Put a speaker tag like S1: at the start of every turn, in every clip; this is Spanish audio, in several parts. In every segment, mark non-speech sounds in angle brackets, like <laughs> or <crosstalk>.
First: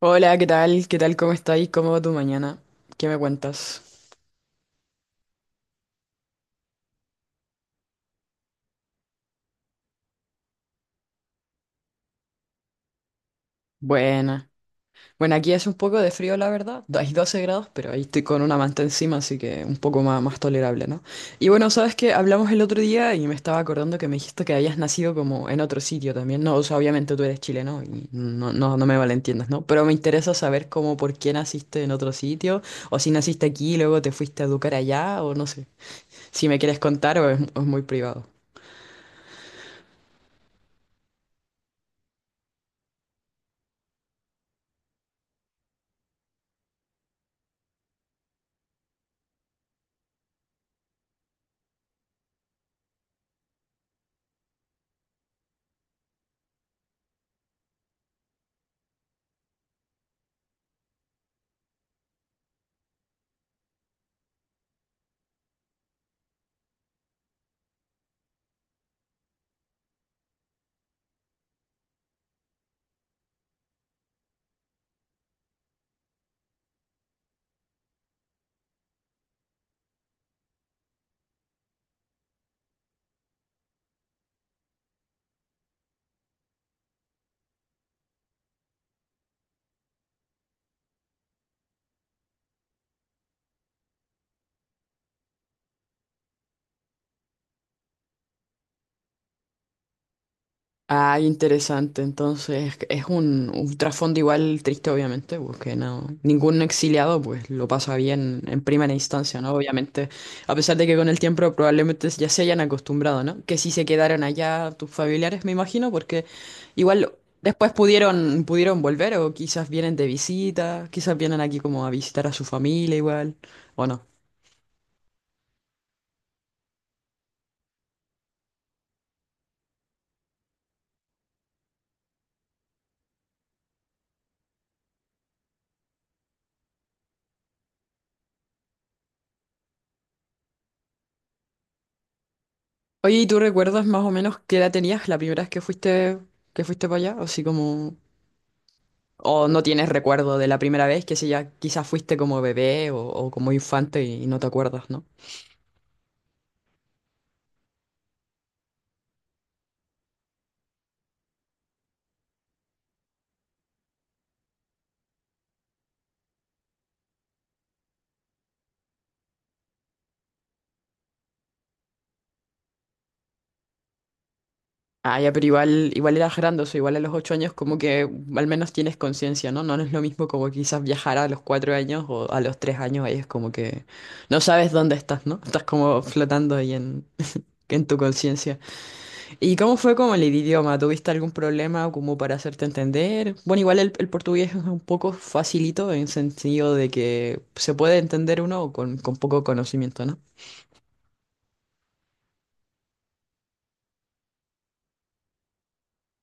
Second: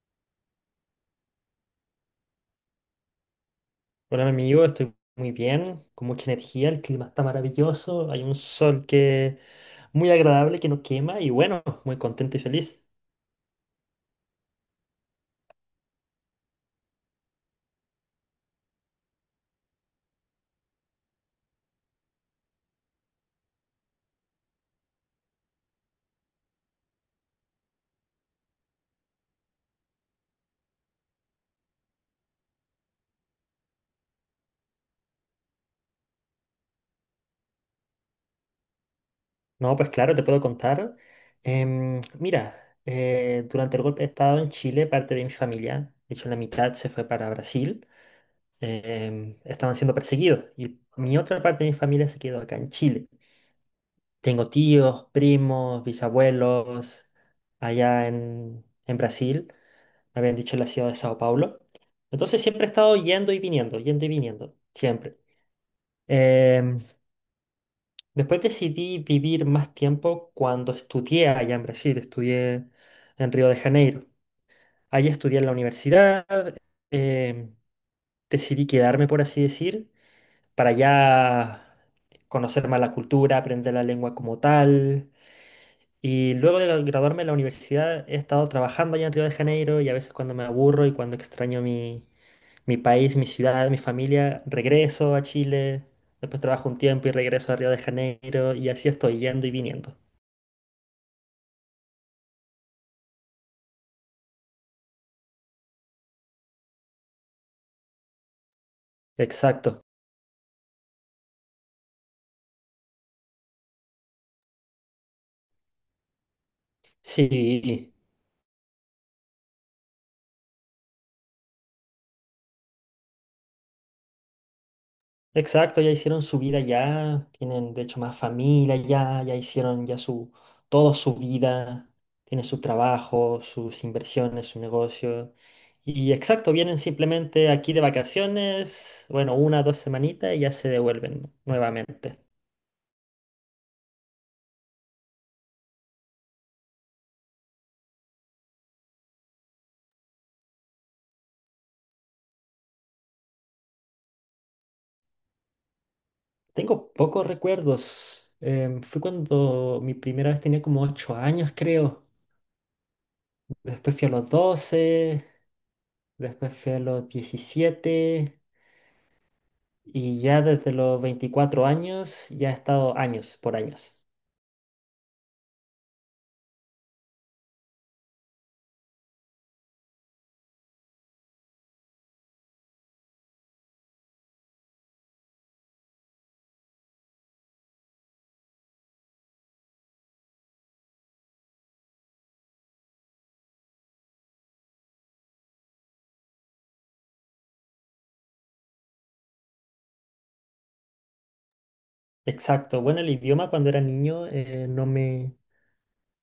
S1: Hola, ¿qué tal? ¿Cómo estáis? ¿Cómo va tu mañana? ¿Qué me cuentas?
S2: Hola, mi amigo, estoy muy bien, con mucha energía, el clima está maravilloso, hay un sol que muy agradable, que no quema y bueno, muy contento y feliz.
S1: Buena. Bueno, aquí hace un poco de frío, la verdad. Hay 12 grados, pero ahí estoy con una manta encima, así que un poco más tolerable, ¿no? Y bueno, sabes que hablamos el otro día y me estaba acordando que me dijiste que habías nacido como en otro sitio también, ¿no? O sea, obviamente tú eres chileno y no, no, no me malentiendas, ¿no? Pero me interesa saber cómo, por qué naciste en otro sitio, o si naciste aquí y luego te fuiste a educar allá, o no sé. Si me quieres contar o es muy privado.
S2: No, pues claro, te puedo contar. Mira, durante el golpe de estado en Chile, parte de mi familia, de hecho la mitad se fue para Brasil, estaban siendo perseguidos y mi otra parte de mi familia se quedó acá en Chile. Tengo tíos, primos, bisabuelos allá en Brasil. Me habían dicho en la ciudad de Sao Paulo. Entonces siempre he estado yendo y viniendo, siempre. Em, Después decidí vivir más tiempo cuando estudié allá en Brasil, estudié en Río de Janeiro. Allí estudié en la universidad, em, decidí quedarme, por así decir, para ya conocer más la cultura, aprender la lengua como tal. Y luego de graduarme de la universidad he estado trabajando allá en Río de Janeiro y a veces cuando me aburro y cuando extraño mi país, mi ciudad, mi familia, regreso a Chile, después trabajo un tiempo y regreso a Río de Janeiro y así estoy yendo y viniendo.
S1: Ah, interesante. Entonces, es un trasfondo igual triste, obviamente, porque no, ningún exiliado pues lo pasa bien en primera instancia, ¿no?
S2: Exacto.
S1: Obviamente, a pesar de que con el tiempo probablemente ya se hayan acostumbrado, ¿no? Que si se quedaron allá tus familiares, me imagino, porque igual después
S2: Sí,
S1: pudieron volver o quizás vienen de visita, quizás vienen aquí como a visitar a su familia igual, o no.
S2: exacto, ya hicieron su vida ya, tienen de hecho más familia ya, ya hicieron ya todo su vida, tienen su trabajo, sus inversiones, su negocio. Y exacto, vienen simplemente aquí de vacaciones, bueno, una dos semanitas y ya se devuelven nuevamente.
S1: Oye, ¿y tú recuerdas más o menos qué edad tenías la primera vez que fuiste para allá? Así como... O no tienes recuerdo de la primera vez, que si ya quizás fuiste como bebé o como infante y no te acuerdas, ¿no?
S2: Tengo pocos recuerdos. Fue cuando mi primera vez tenía como 8 años, creo. Después fui a los 12, después fui a los 17. Y ya desde los 24 años, ya he estado años por años.
S1: Ah, ya, pero igual eras grandoso, igual a los 8 años como que al menos tienes conciencia, ¿no? No es lo mismo como quizás viajar a los 4 años o a los 3 años, ahí es como que no sabes dónde estás, ¿no? Estás como flotando ahí en tu conciencia. ¿Y cómo fue con el idioma? ¿Tuviste algún problema como para hacerte entender? Bueno, igual el portugués es un poco facilito en sentido de que se puede entender uno con poco conocimiento, ¿no?
S2: Exacto. Bueno, el idioma cuando era niño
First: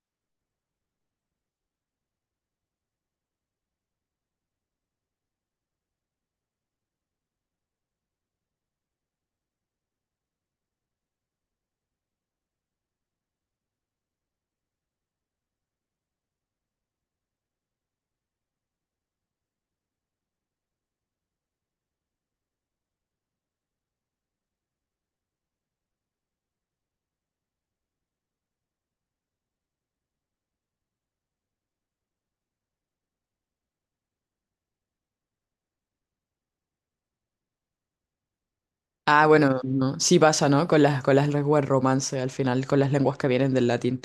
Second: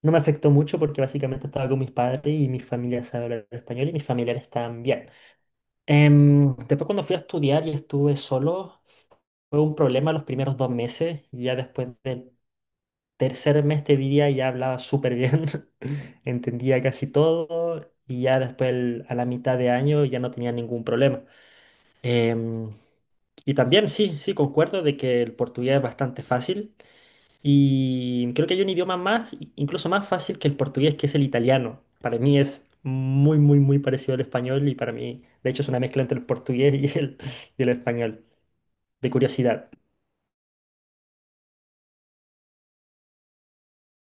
S2: no me afectó mucho porque básicamente estaba con mis padres y mi familia sabe hablar español y mis familiares también. Después cuando fui a estudiar y estuve solo, fue un problema los primeros 2 meses. Ya después del tercer mes, te diría, ya hablaba súper bien, <laughs> entendía casi todo y ya después a la mitad de año ya no tenía ningún problema. Em, Y también, sí, sí, concuerdo de que el portugués es bastante fácil y creo que hay un idioma más, incluso más fácil que el portugués, que es el italiano. Para mí es muy, muy, muy parecido al español y para mí, de hecho, es una mezcla entre el portugués y y el español, de
S1: Ah, bueno,
S2: curiosidad.
S1: no, sí pasa, ¿no? Con las lenguas romance al final, con las lenguas que vienen del latín.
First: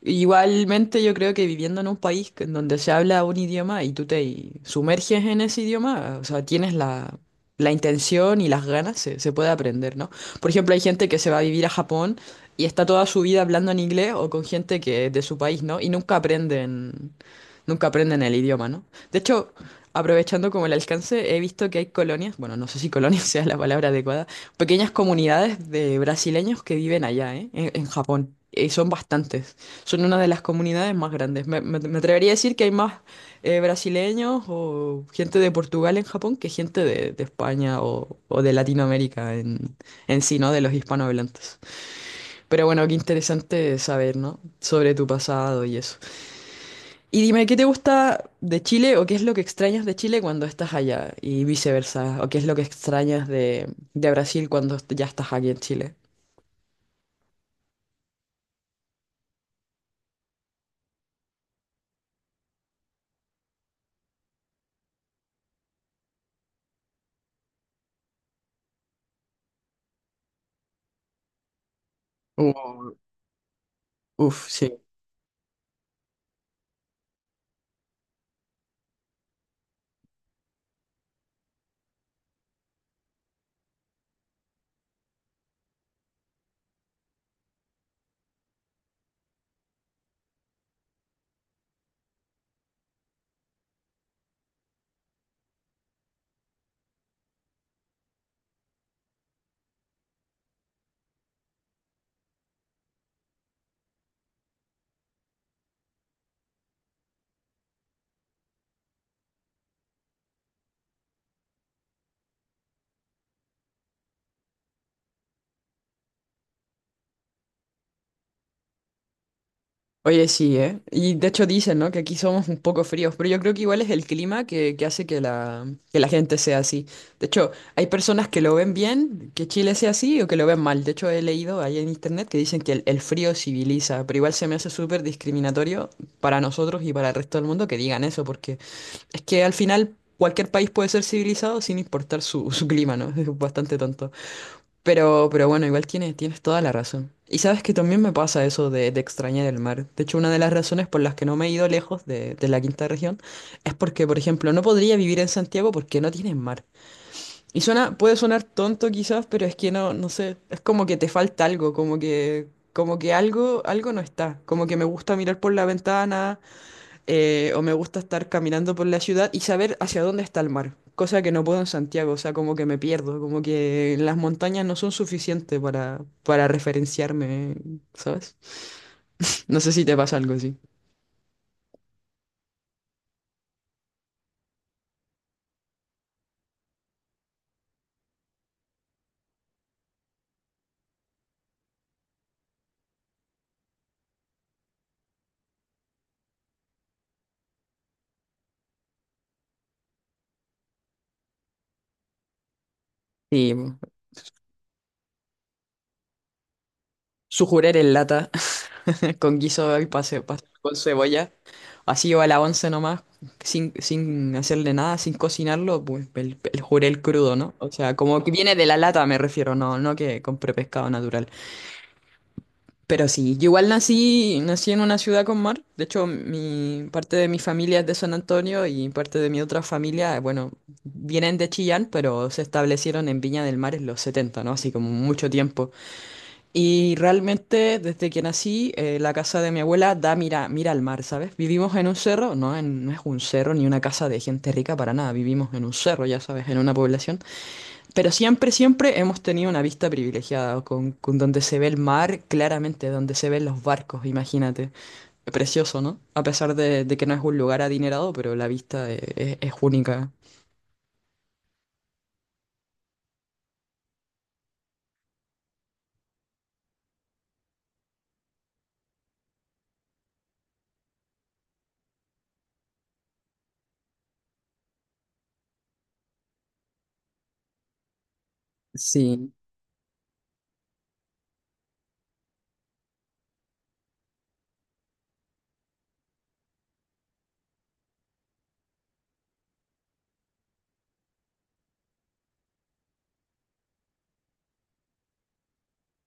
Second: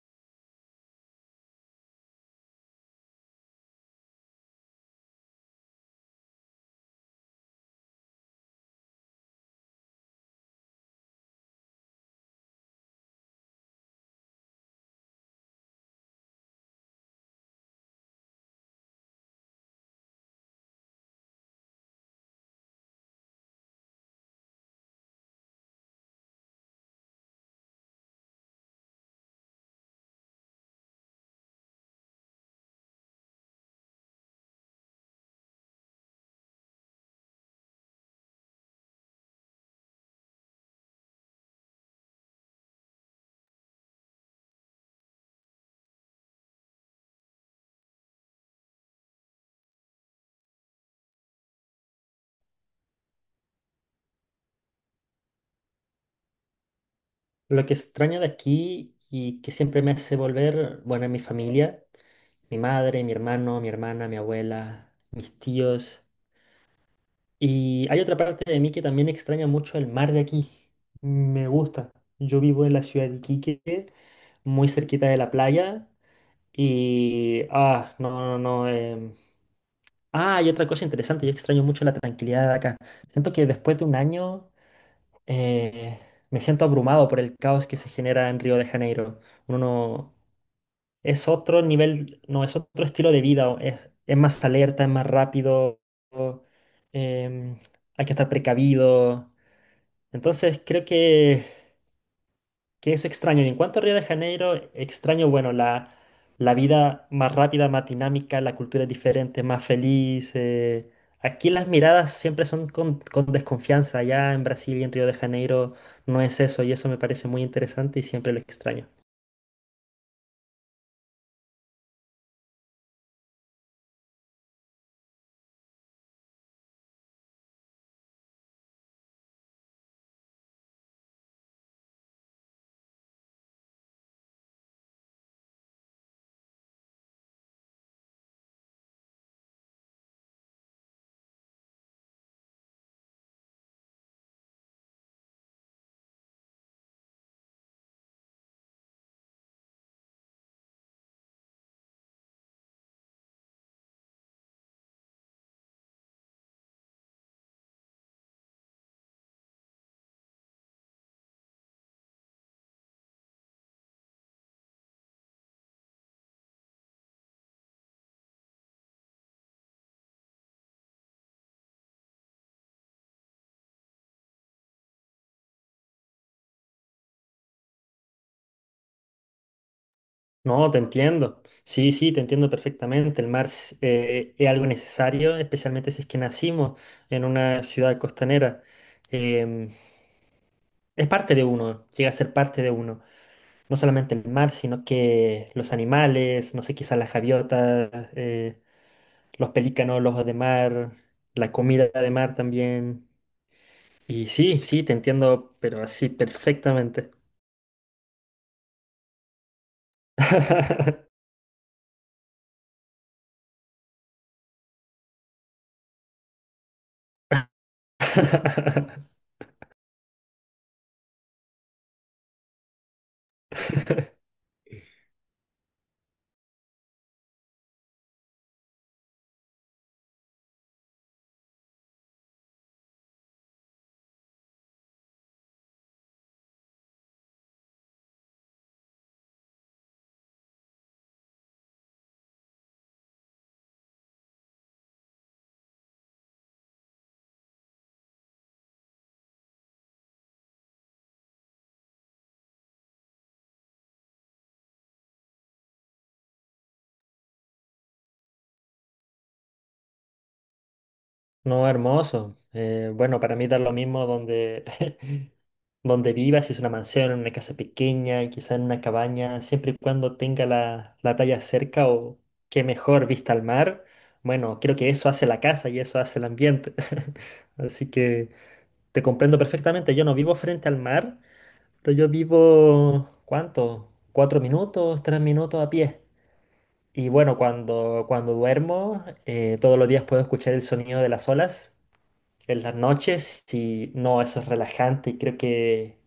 S1: Igualmente yo creo que viviendo en un país que- en donde se habla un idioma y tú te sumerges en ese idioma, o sea, tienes la, la intención y las ganas, se puede aprender, ¿no? Por ejemplo, hay gente que se va a vivir a Japón y está toda su vida hablando en inglés o con gente que es de su país, ¿no? Y nunca aprenden, nunca aprenden el idioma, ¿no? De hecho, aprovechando como el alcance, he visto que hay colonias, bueno, no sé si colonia <laughs> sea la palabra adecuada, pequeñas comunidades de brasileños que viven allá, ¿eh? En Japón. Y son bastantes. Son una de las comunidades más grandes. Me, me atrevería a decir que hay más brasileños o gente de Portugal en Japón que gente de España o de Latinoamérica en sí, ¿no? De los hispanohablantes. Pero bueno, qué interesante saber, ¿no? Sobre tu pasado y eso. Y dime, ¿qué te gusta de Chile o qué es lo que extrañas de Chile cuando estás allá y viceversa? ¿O qué es lo que extrañas de Brasil cuando ya estás aquí en Chile?
S2: Lo que extraño de aquí y que siempre me hace volver, bueno, es mi familia, mi madre, mi hermano, mi hermana, mi abuela, mis tíos. Y hay otra parte de mí que también extraña mucho el mar de aquí. Me gusta. Yo vivo en la
S1: Uh,
S2: ciudad de Iquique,
S1: uf,
S2: muy
S1: sí.
S2: cerquita de la playa. Y... Ah, no, no, no. Ah, y otra cosa interesante, yo extraño mucho la tranquilidad de acá. Siento que después de un año eh, me siento abrumado por el caos que se genera en Río de Janeiro. Uno no- Es otro nivel, no, es otro estilo de vida. O es más alerta, es más rápido. o, em, Hay que estar precavido. Entonces creo que eso extraño. Y en cuanto a Río de Janeiro, extraño, bueno, la vida más rápida, más dinámica, la cultura es diferente, más feliz. Aquí las miradas siempre son con desconfianza. Allá en Brasil y en Río de Janeiro no es eso y eso me parece muy interesante y siempre lo extraño.
S1: Oye, sí, ¿eh? Y de hecho dicen, ¿no? Que aquí somos un poco fríos, pero yo creo que igual es el clima que hace que la gente sea así. De hecho, hay personas que lo ven bien, que Chile sea así, o que lo ven mal. De hecho, he leído ahí en internet que dicen que el frío civiliza, pero igual se me hace súper discriminatorio para nosotros y para el resto del mundo que digan eso, porque es que al final cualquier país puede ser civilizado sin importar su, <laughs> su clima, ¿no? <laughs> Es bastante tonto. Pero bueno, igual tienes, tienes toda la razón. Y sabes que también me pasa eso de extrañar el mar. De hecho, una de las razones por las que no me he ido lejos de la quinta región es porque, por ejemplo, no podría vivir en Santiago porque no tienen mar. Y suena, puede sonar tonto quizás, pero es que no sé, es como que te falta algo, como que algo no está. Como que me gusta mirar por la ventana, o me gusta estar caminando por la ciudad y saber hacia dónde está el mar, cosa que no puedo en Santiago, o sea, como que me pierdo, como que las montañas no son suficientes para referenciarme, ¿sabes? No sé si te pasa algo así.
S2: No, te entiendo. Sí, sí, te entiendo perfectamente. El mar es algo necesario, especialmente si es que nacimos en una ciudad costanera. Em, es parte de uno, llega a ser parte de uno. No solamente el mar, sino que los animales, no sé, quizás las gaviotas, los pelícanos, los ojos de mar, la comida de mar también.
S1: Y
S2: Y sí, sí, te entiendo, pero así perfectamente.
S1: sujurer en lata <laughs> con guiso y pase con
S2: <laughs>
S1: cebolla, así o a la once nomás, sin hacerle nada, sin cocinarlo, pues el jurel crudo, ¿no? O sea, como que viene de la lata me refiero, no, no que compré pescado natural. Pero sí, yo igual nací en una ciudad con mar. De hecho, mi parte de mi familia es de San Antonio y parte de mi otra familia, bueno, vienen de Chillán, pero se establecieron en Viña del Mar en los 70, ¿no? Así como mucho tiempo. Y realmente, desde que nací, la casa de mi abuela da mira al mar, ¿sabes? Vivimos en un cerro, no, no es un cerro ni una casa de gente rica para nada. Vivimos en un cerro, ya sabes, en una población. Pero siempre, siempre hemos tenido una vista privilegiada, con donde se ve el mar claramente, donde se ven los barcos, imagínate. Precioso, ¿no? A pesar de que no es un lugar adinerado, pero la vista es, única.
S2: No, hermoso. Bueno, para mí da lo mismo donde, <laughs> donde viva, si es una mansión, en una casa pequeña, quizá en una cabaña, siempre y cuando tenga la playa cerca o qué mejor vista al mar, bueno, creo que eso hace la casa y eso hace el ambiente. <laughs> Así que te
S1: Sí.
S2: comprendo perfectamente. Yo no vivo frente al mar, pero yo vivo, ¿cuánto? Cuatro minutos, tres minutos a pie. Y bueno, cuando duermo, todos los días puedo escuchar el sonido de las olas en las noches y no, eso es relajante y creo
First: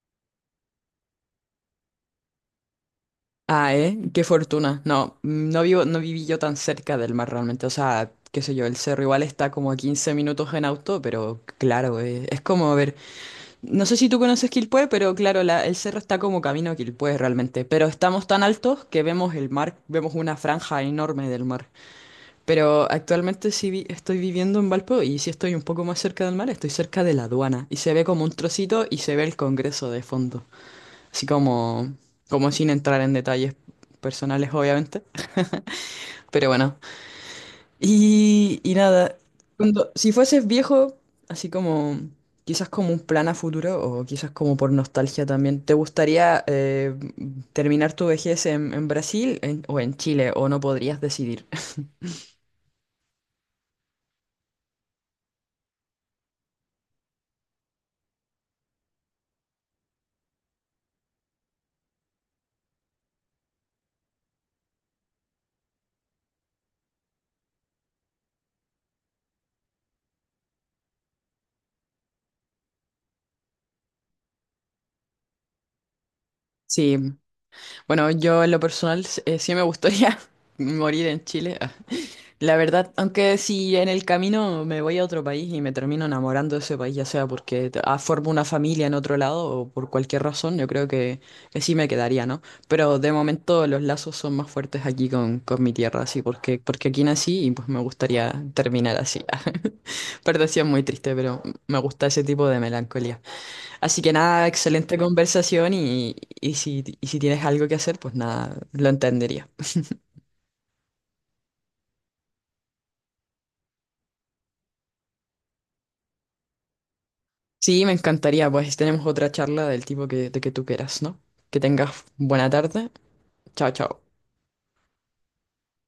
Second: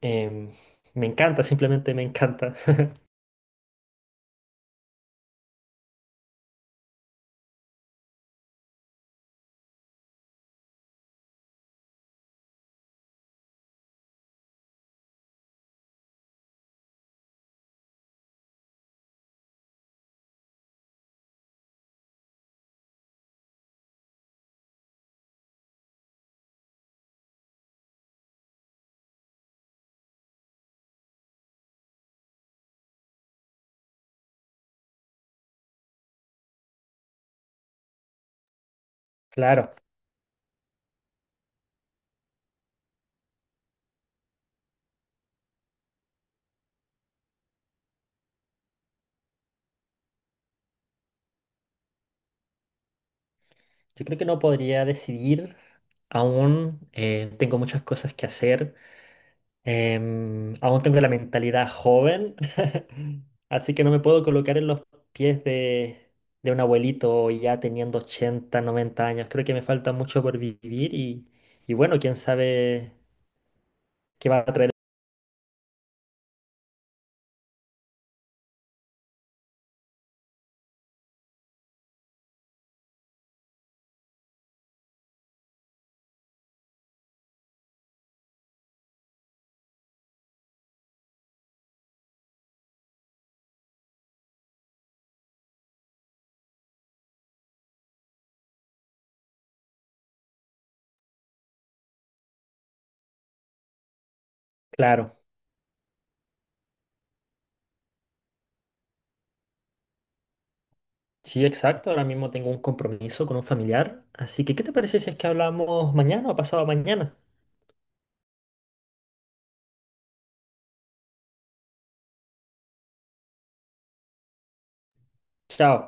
S2: Em, me encanta, simplemente me encanta. <laughs>
S1: Ah, ¿eh? Qué fortuna. No, no viví yo tan cerca del mar realmente. O sea, qué sé yo, el cerro igual está como a 15 minutos en auto, pero claro, es como ver. No sé si tú conoces Quilpué, pero claro, el cerro está como camino a Quilpué realmente. Pero estamos tan altos que vemos el mar, vemos una franja enorme del mar. Pero actualmente sí estoy viviendo en Valpo y sí estoy un poco más cerca del mar, estoy cerca de la aduana. Y se ve como un trocito y se ve el Congreso de fondo. Así como, como sin entrar en detalles personales, obviamente. Pero bueno, y nada,
S2: Claro,
S1: cuando, si fueses viejo, así como quizás como un plan a futuro o quizás como por nostalgia también, ¿te gustaría terminar tu vejez en Brasil en- o en Chile o no podrías decidir? <laughs>
S2: yo creo que no podría decidir aún. Tengo muchas cosas que hacer. Aún tengo la mentalidad joven. <laughs> Así que no me puedo colocar en los pies de un abuelito ya teniendo 80, 90 años. Creo que me falta mucho por vivir y bueno, quién sabe qué va a traer.
S1: Sí, bueno, yo en lo personal sí me gustaría <laughs> morir en Chile. Ah, la verdad, aunque si en el camino me voy a otro país y me termino enamorando de ese país, ya sea porque formo una familia en otro lado o por cualquier razón, yo creo que sí me quedaría, ¿no? Pero de momento los lazos son más fuertes aquí con mi tierra, así, porque, porque aquí nací y pues me gustaría terminar así. <laughs> Perdón, sí es muy triste, pero me gusta ese tipo de melancolía. Así que nada, excelente
S2: Claro,
S1: conversación y, y si tienes algo que hacer, pues nada, lo entendería.
S2: sí, exacto. Ahora mismo tengo un compromiso con un familiar. Así que, ¿qué te parece si es que hablamos mañana o pasado mañana?
S1: Sí, me encantaría. Pues tenemos otra charla del tipo de que tú quieras, ¿no? Que tengas buena tarde. Chao, chao.
S2: Chao.